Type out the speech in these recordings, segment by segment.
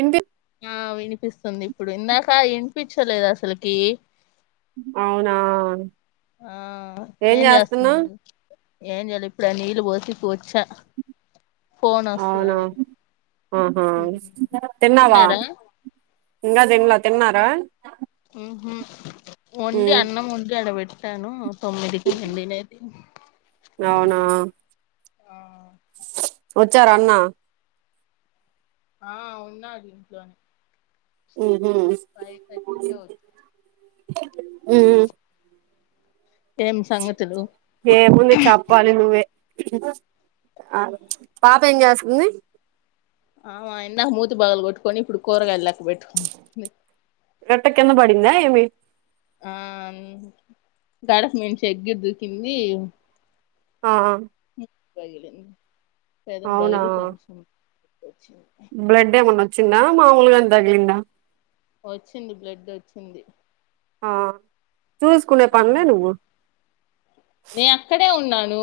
Intake ఆ వినిపిస్తుంది ఇప్పుడు ఇందాకా ఇనిపించలేదు అసల్కీ అవునా ఆ ఏం చేస్తున్నారు ఏం చేయలే ఇప్పుడె నీళ్ళు పోసి వచ్చా ఫోన్ అవునా వస్తుందని ఆహా ఉహు. తిన్నారా ఇంగ తిన్లా తిన్నారా ఉహు వొండి ఉమ్ అన్నం వొండి ఆడబెట్టానూ తొమ్మిదికి మేం తినేది అవునా ఆ వచ్చార అన్నా ఆ ఉన్నార్ ఇంట్లోనే ఊహు ఫైవ్ థర్టీ కె ఒచ్ ఊ ఏం సంగతులు ఏముంది చెప్పాలి నువ్వే ఆ పాప ఏం చేస్తుంది ఆమా ఇందాక మూతి పగల కొట్టుకొని ఇప్పుడు కూరగాయలు లెక్క పెట్టుకుంట్ ఎట్ట కింద పడిందా ఏమి ఆ గడప నుంచి ఎక్కి దూకింది ఆ ముక్ పగిలింది పెదం అవునా బగిలి కొంచెం వచ్చింది బ్లెడ్ ఏమన్న వచ్చిందా మామూలుగానె తగిలిందా వచ్చింది బ్లడ్ వచ్చింది ఆ చూసుకునే ఆ పన్లె నువ్వు నే అక్కడే ఉన్నానూ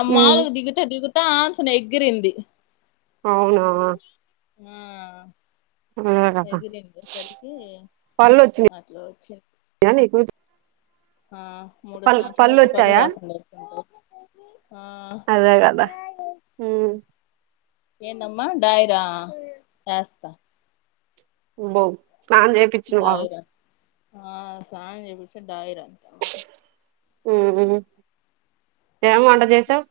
ఆమ్ ఉమ్ మామూల్గా దిగుతా దిగుతా ఆంతను ఎగిరింది అవునా ఊ అదే కదా ఎగిరండె సరికీ అట్ల వచ్చింది ఫ్యాన్ ఎయ్ పో ఆ మూడు సంవత్సరం అయితే పళ్ళు రాలుతుండే ఆ అదే కదా ఊ ఏందమ్మ డాయరా ఏస్త [unintelligible] డైరా ఆ [unintelligible] డైర [unintelligible] హు ఏమో [unintelligible] చేసావ్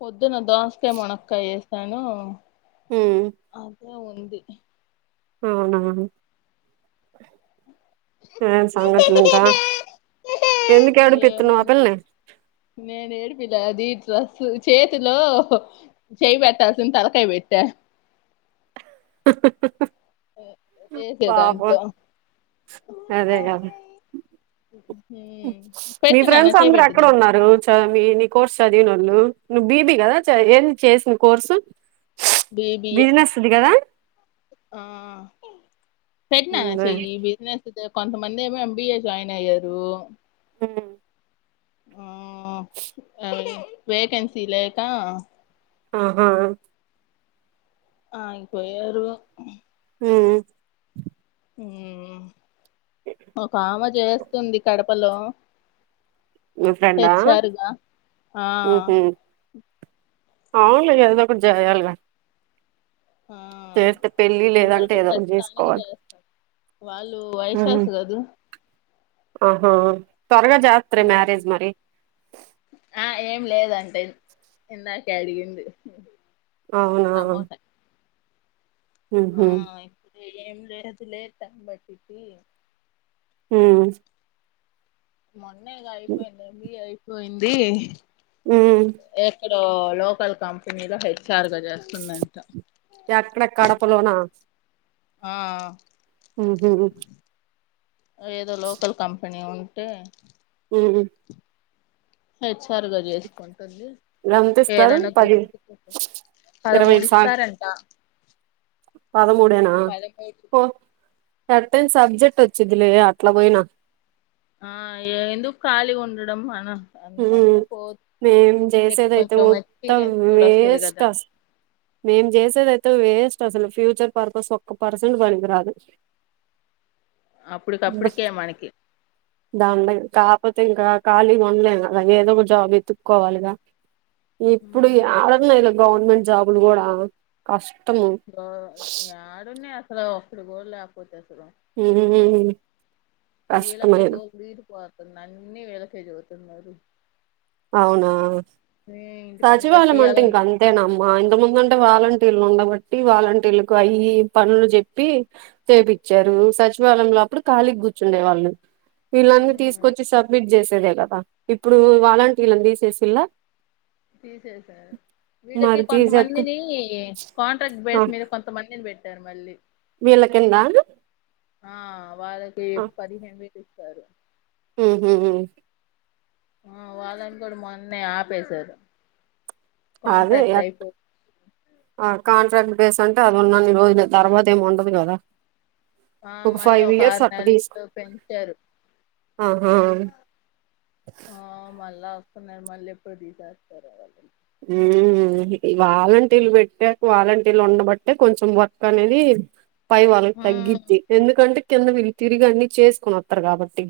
పొద్దున్న దోసకాయ్ మనక్కయ్య చేేసాను ఉమ్ [unintelligible] ఉంది అవున ఆ సాంగతులింక ఎందుకు ఎం ఏడిపిత్తున్నావ్ ఉంది నేను ఏడిపిల అది డ్రస్సు చేతిలో చేయి పెట్టాల్సింది తలకాయ్ పెట్ట వేసే పాపం దాంట్లో అదే గద మీ పెట్టినాన్న ఫ్రెండ్స్ చేయి అందరు పెట్టు ఎక్కడ దీంట్లో ఉన్నారు చ మీ కోర్స్ చదివినొళ్ళు నువ్వు బీబి కదా ఏం చేసింది కోర్సు బీబీఏ బిజినెస్ ఉంది కదా ఆ పెట్నన ఉందే. చేయి [unintelligible] కొంతమంది ఏమో ఎంబిఏ జాయిన్ అయ్యారు ఉ ఆ వేకెన్సీ లేక ఆహా ఆగిపోయారు ఉమ్ ఒక ఆమె చేస్తుంది కడపలో మీ ఫ్రెండా తెచ్చారుగ ఆ ఉహు అవునులే ఏదో ఒకటి జేయాలిగా పెళ్ళి లేదంటే ఏదో ఒకటి చేసుకోవాలి [unintelligible] వాళ్ళు ఉమ్ వైశాసు కదు ఆహా త్వరగ జ ఆ ఆ ఏం లేదంటే ఇందాకే అడిగింది అవునా టమోటా ఉహు ఆ ఇప్పుడు ఏం లేదులే టైమ్ పట్టుది ఉ మొన్నెగా అయిపోయింది లీవ్ అయిపోయింది ఉమ్ లోకల్ కంపెనీ హెచ్ఆర్గ చేస్తుందంట యక్కడ కడపలోన ఆ ఉహు ఏదో లోకల్ కంపెనీ ఉంటే ఉ హెచ్ఆర్గా చేసుకుంటుంది ఎంతిస్తారు ఏదన్నా పది [unintelligible] ఇరవై పదమూడు ఐదు సా ఇస్తారంట పదమూడేనా పదమూడు ఎన్ సబ్జెక్ట్ వచ్చిదిలే అట్ల పోయినా ఆ ఎందు కాళి ఉండడం మన అందుకని హ్మ్ పోతు మేం ఎక్ జెసేదైతే కొంచెం మొత్తం ఎక్స్పీరియన్స్ కూడా వస్తది వేస్ట్ కదా అస్ మేం జెసేదైతే వేస్ట్ అసలు ఫ్యూచర్ పర్పస్ ఒక్క పర్సెంట్ పనికి రాదు అప్పుడ్కపుడికే మనకి [unintelligible] కాకపోతే ఇంకా ఖాళీ గుండ్లేను అలా ఏదో ఒక జాబ్ ఎత్తుక్కోవాలిగా ఇప్పుడు ఉమ్ యడున్నయ్ గవర్నమెంట్ జాబుల్ గూడా [unintelligible] యడున్నయ్ అసలు ఒక్కట్ గూడ్ లేక్పోతే అసలు [inaudible] వీళ్ళకే కష్టమైన దోప్ దీర్ పోతున్నయ్ అన్ని వీళ్ళకే చెబుతున్నారు అవునా ఏ ఇంటి పని సచివాలయం అంటే కట్టియాలని ఇంకా అంతేనమ్మా ఇంతకు ముందంటే వాలంట్రీలు ఉండబట్టి వాలంట్రీలకు అయిఇయి పనులు జెప్పి చేపిచ్చారు సచివాలయంలో అప్పుడు ఖాళీగ్ కూర్చుండే వాళ్ళు వీళ్ళన్నీ తీస్కొచ్చి సబ్మిట్ చేసేదే గదా ఇప్పుడు వాలంట్రీలన్ తీసేసిన్ల తీసెసారు వీళ్ళకి తీసేత్తే కొంతమందిని కాంట్రాక్ట్ ఆ బేస్ మీద్ కొంతమందిన్ బెట్టార్ మళ్ళీ వీళ్ళ కింద ఆ వాళ్ళకి పదిహేన్ వేల్ ఇస్తారు హ్మ్ హు హు ఆ వాళ్ళన్ గూడ్ మొన్నే ఆపేశారు అదే కాంట్రాక్ట్ ఎట్ అయిపో ఆ కాంట్రాక్ట్ బేస్ అంటే అది ఉన్నన్ని రోజులె తర్వాత ఏమ్ ఉండదు గదా ఆ మళ్ళీ ఒక తీసుకు అర్నేళ్లు పెంచార్ ఆహా ఆ మళ్ళా అస్తున్నారు మలెప్పుడు తీషేస్తారో వాళు హ్మ్ ఈ వాలంట్రిలు పెట్టాకు వాలంట్రీలు ఉండబట్టే కొంచెం వర్క్ అనేది పై వాళ్ళక్ మ్మ్ తగ్గిచ్చి ఎందుకంటే కింద వీళ్ తిరిగన్ని చేస్కొని ఆతరు కాబట్టి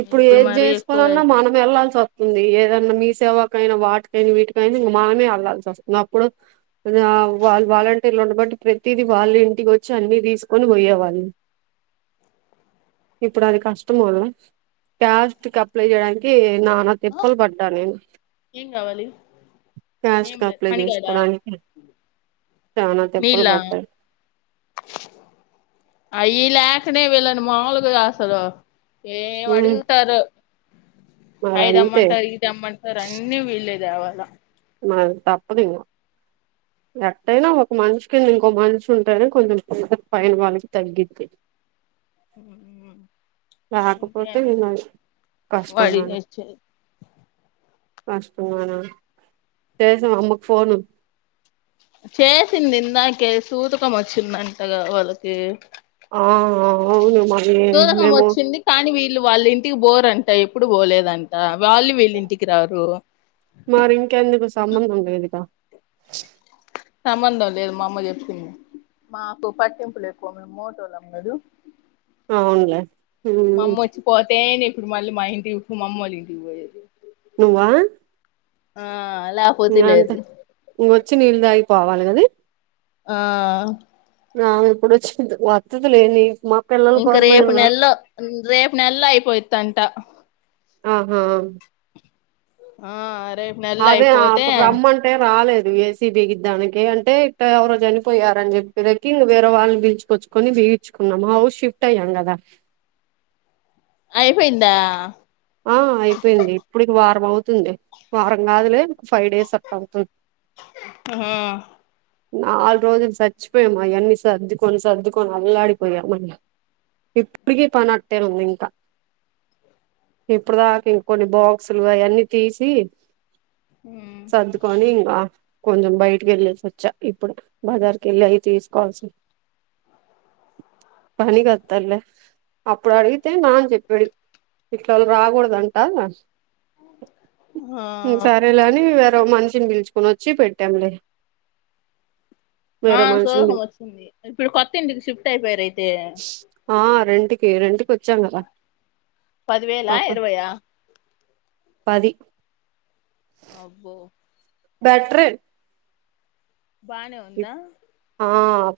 ఇప్పుడు ఏద్ మరీ ఎక్కువ జెస్కోవాలన్నా మనం అయిపోయింది వెళ్లాల్సి వస్ వుంది ఏదన్నా మీ సేవకైనా వాట్కైనా వీటికైనా ఇంగ మనమే అళ్లాల్సి వస్తుంది అప్పుడు ఆదా వాళ్ వాలంటీర్లు ఉండబట్టి ప్రతిది వాళ్లే ఇంటికొచ్చి అన్ని తీసుకొని పోయేవాళ్లు ఇప్పుడు అది కష్టం కదా క్యాస్ట్క్ అప్లై చేయడానికి నాన తిప్పలు పడ్డా నేన్ ఏం గావాలి ఏం క్యాస్ట్ కి లే అప్లై [unintelligible] చేసుకోవడానికి చానా దెబ్బలు మీళ్లా పడతాయి అయి లేకనే వీళ్లను మాముల్గ అసలు ఏం ఉమ్, అడుగుతారో మరి అయ్ అంతే దెమన్టర్ ఇద్ దెమన్టర్ అన్ని వీలే దేవాలా మర్ తప్పదింగా ఎటైనా ఒక్ మన్ష్ కింద ఇంకో మన్ష్ ఉంటేనే కొంచెం పైన వాళ్ళకి తగ్గిద్ది లేకపోతే ఇంకేమి ఇంగ కష్టం వాడి గదా చే [unintelligible] చేసావ అమ్మక్ ఫోను చేసింది ఇందాకే సూతకం వచ్చిందంటగా వాళ్ళకి ఆ అవును మరి సూదకం మేము వచ్చింది కానీ వీళ్ళు వాళ్ళ ఇంటికి పోరుంట ఎప్పుడు పోలేదంట వాళ్ళు వీళ్ళ ఇంటికి రారు మరి ఇంకెందుకు సంబంధం లేదుగా సంబంధం లేదు మా అమ్మ చెప్తుంది మాకు పట్టెంపు లేక్కువ మేము మోటోలం కదు అవునులే పోతేను ఇప్పుడు మళ్ళీ మా ఇంటి మామ్మోల్ ఇంటికి పోయది నువ్వ ఆలా అంత ఇంకొచ్చి నీళ్ళు తాగిపోవాలి కదే ఆ నా ఇప్పుడు వచ్చింది వతదిలే నీకు మ ఇంకా రేపు నెలలో రేపు నెలలో అయిపోయిదంట ఆహా ఆ రే అదే అప్పుడు రమ్మం తే రాలేదు ఏసీబిగీద్దానికి అంటే ఇట్ట ఎవరో చనిపోయరు అని చెప్పికి రకిల్ వేరే వాళ్ళని పిలుచుకచ్చు కొని బీగిచుకున్నం హౌస్ షిఫ్ట్ అయ్యాం కదా అయిపోయిందా ఆ అయిపోయింది ఇప్పుటికి వారం అవుతుంది వారం కాదులే ఫైవ్ డేస్ అట్ట అవుతుంది హ నాలుగు రోజులు చచ్చిపోయాము అయన్నీ సర్దుకొని సర్దుకొని అల్లాడిపోయా మన ఇప్పుటికి పని అట్టేలా ఉంది ఇంకా ఇప్పుడు దాకా ఇంకొన్ని బాక్సులు అవన్నీ తీసి సదుకోని ఇంగ కొంచెం బయటకి వెళ్ళేసి వచ్చా ఇప్పుడు బజార్కి వెళ్ళి అయి తీసుకోవాల్సి పని కస్తలే అప్పుడు అడిగితే నాన చెప్పాడు ఇట్ల అల్లు రాకూడదంట ఆ సరేలేని మనిషిని పిలుచుకుని వచ్చి పెట్టాంలే ఆ వేరే మనిషిని సూదకం వచ్చింది ఇప్పుడు కొత్త ఇంటికి షిఫ్ట్ అయిపోయారు అయితే ఆ రెంటికి రెంటికీ వచ్చాం కదా పదివేలా అప్పుడు ఇరవైయ పది అబ్బో బెట్రర్ బానే ఉందా ఆ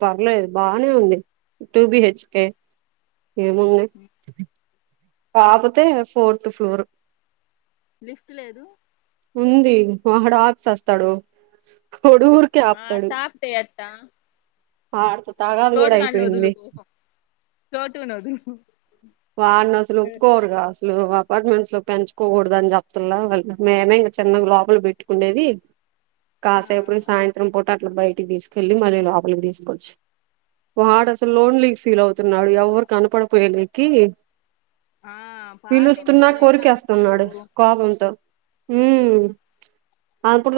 పర్లేదు బానే ఉంది టూ బిహెచ్కే ఏముంది కాపోతే ఫోర్త్ ఫ్లోరు లిఫ్ట్ లేదు ఉంది ఆడ ఆక్స్ వస్తాడు ఒడు ఊరికే ఆ ఆపుతాడు టాప్ ఎట్టా ఆడితో తాగాద కూడా అయిపోయింది చోటు ఉనదు వాడినీ అసలు ఒప్పుకోరుగా అసలు అపార్ట్మెంట్స్ లో పెంచుకోకూడదు అని చెప్తుల వాళ్ళ మేమే ఇగ చిన్న లోపల పెట్టుకుండేది ఆ కాసేపుడు సాయంత్రం పూట అట్లా బయటికి తీసుకెళ్ళలి మళ్ళీ లోపలికి తీసుకోవచ్చు వాడు అసలు లోన్లీ ఫీల్ అవుతున్నాడు ఎవరు కనపడిపోయాలి కి ఆ పాత పిలుస్తున్నా ఇంటికాడైతే అందరూ కోరికేస్తున్నాడు కోపంతో ఉ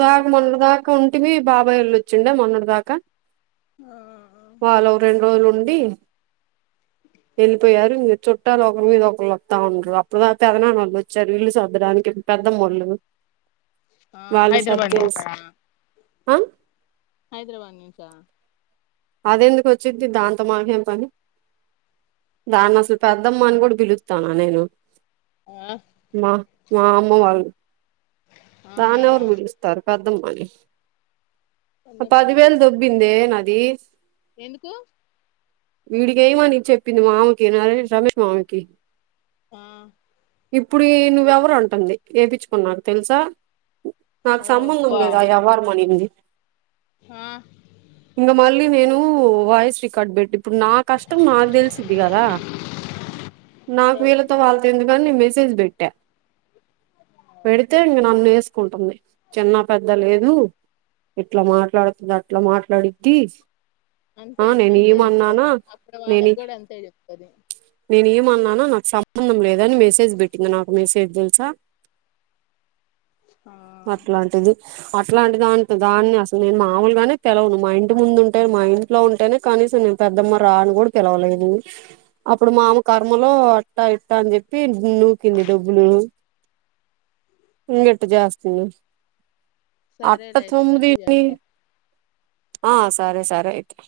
ఎవరో ఒక మొన్నటి అన్- దాక్ ఇ ఒంటిమి బాబాయల్ళు వచ్చిండే మొన్నటి దాకా ఆ వాళ ఒక రెండు రోజులు ఉండి వెళ్ళిపోయారు మీరు చుట్టాలు ఒకరి మీద ఒకళ్రుు వస్తా ఉండరు అప్పుడుా పెదనా నళ్ళు వచ్చారు ఇల్లు సద్దడానికి పెద్ద మళ్ళు ఆ, వాళ్ళు హైదరాబాద్ సర్దేసి నుంచా హ హైదరాబాద్ నుంచ అది ఎందుకు వచ్చింది దాంతో మాకేం పని ఆ దాన్ని అసలు పెద్ద కద్దమ్మా అని కూడా పిలుస్తానా నేను ఆ, మా మా అమ్మ వాళ్ళ ఆహా తానేవరు పిలుస్త్ తరుకద్దమ్మని కొండేపల్లిలో పదివేలు పె- దొబ్బిందే నాది ఎందుకు వీడికెమని చెప్పింది మామకి నరే రమేష్ మామకి హ ఇప్పుడు నువ్వెవరు అంటుంది వేపించుకున్నాక తెలుసా నాకు సంబంధం ఓయబ్బా లేదు ఆ ఎవ్వరం మనింది హా ఇంకా మళ్ళీ నేను వాయస్ కట్బెట్టి ఇప్పుడు నా కష్టం నాకు తెలిసిద్ది కదా నాకు అంతేగా వీళ్ళతో వాళ్ళతో ఎందుకు అని నేన్ మెసేజ్ పెట్టా పెడితే ఇంక నన్ను వేసుకుంటుంది చిన్న పెద్ద లేదు ఇట్లా మాట్లాడుతుంది అట్లా మాట్లాడిద్ది ఆ అంతే నేను అంతే చెప్ది ఏమన్నానా అక్కడ నేను వాళ్ళకి కూడా అంతే చెప్తది నేను ఏమన్నానో నాకు సంబంధం లేదని మెసేజ్ పెట్టింది నాకు మెసేజ్ తెలుసా ఆ అట్లాంటిది అట్లా అంటి దానితో దాన్ని అసలు నేను మామూలుగానే తెలవను మా ఇంటి ముందుం అంటే మా ఇంట్లో ఉంటేనే కనీసం నేను పెద్దమ్మ రాని కూడా పిలవలేదు అప్పుడు మామ కర్మలో అట్టా ఇట్ట అని చెప్పి నూకింది డబ్బులు ఇంగిట్ జేస్తుంది అట్ట సరేలే అయితే మళ్ళీ సోముదీన్ చేస్తా ఆ సరే సరే అయితే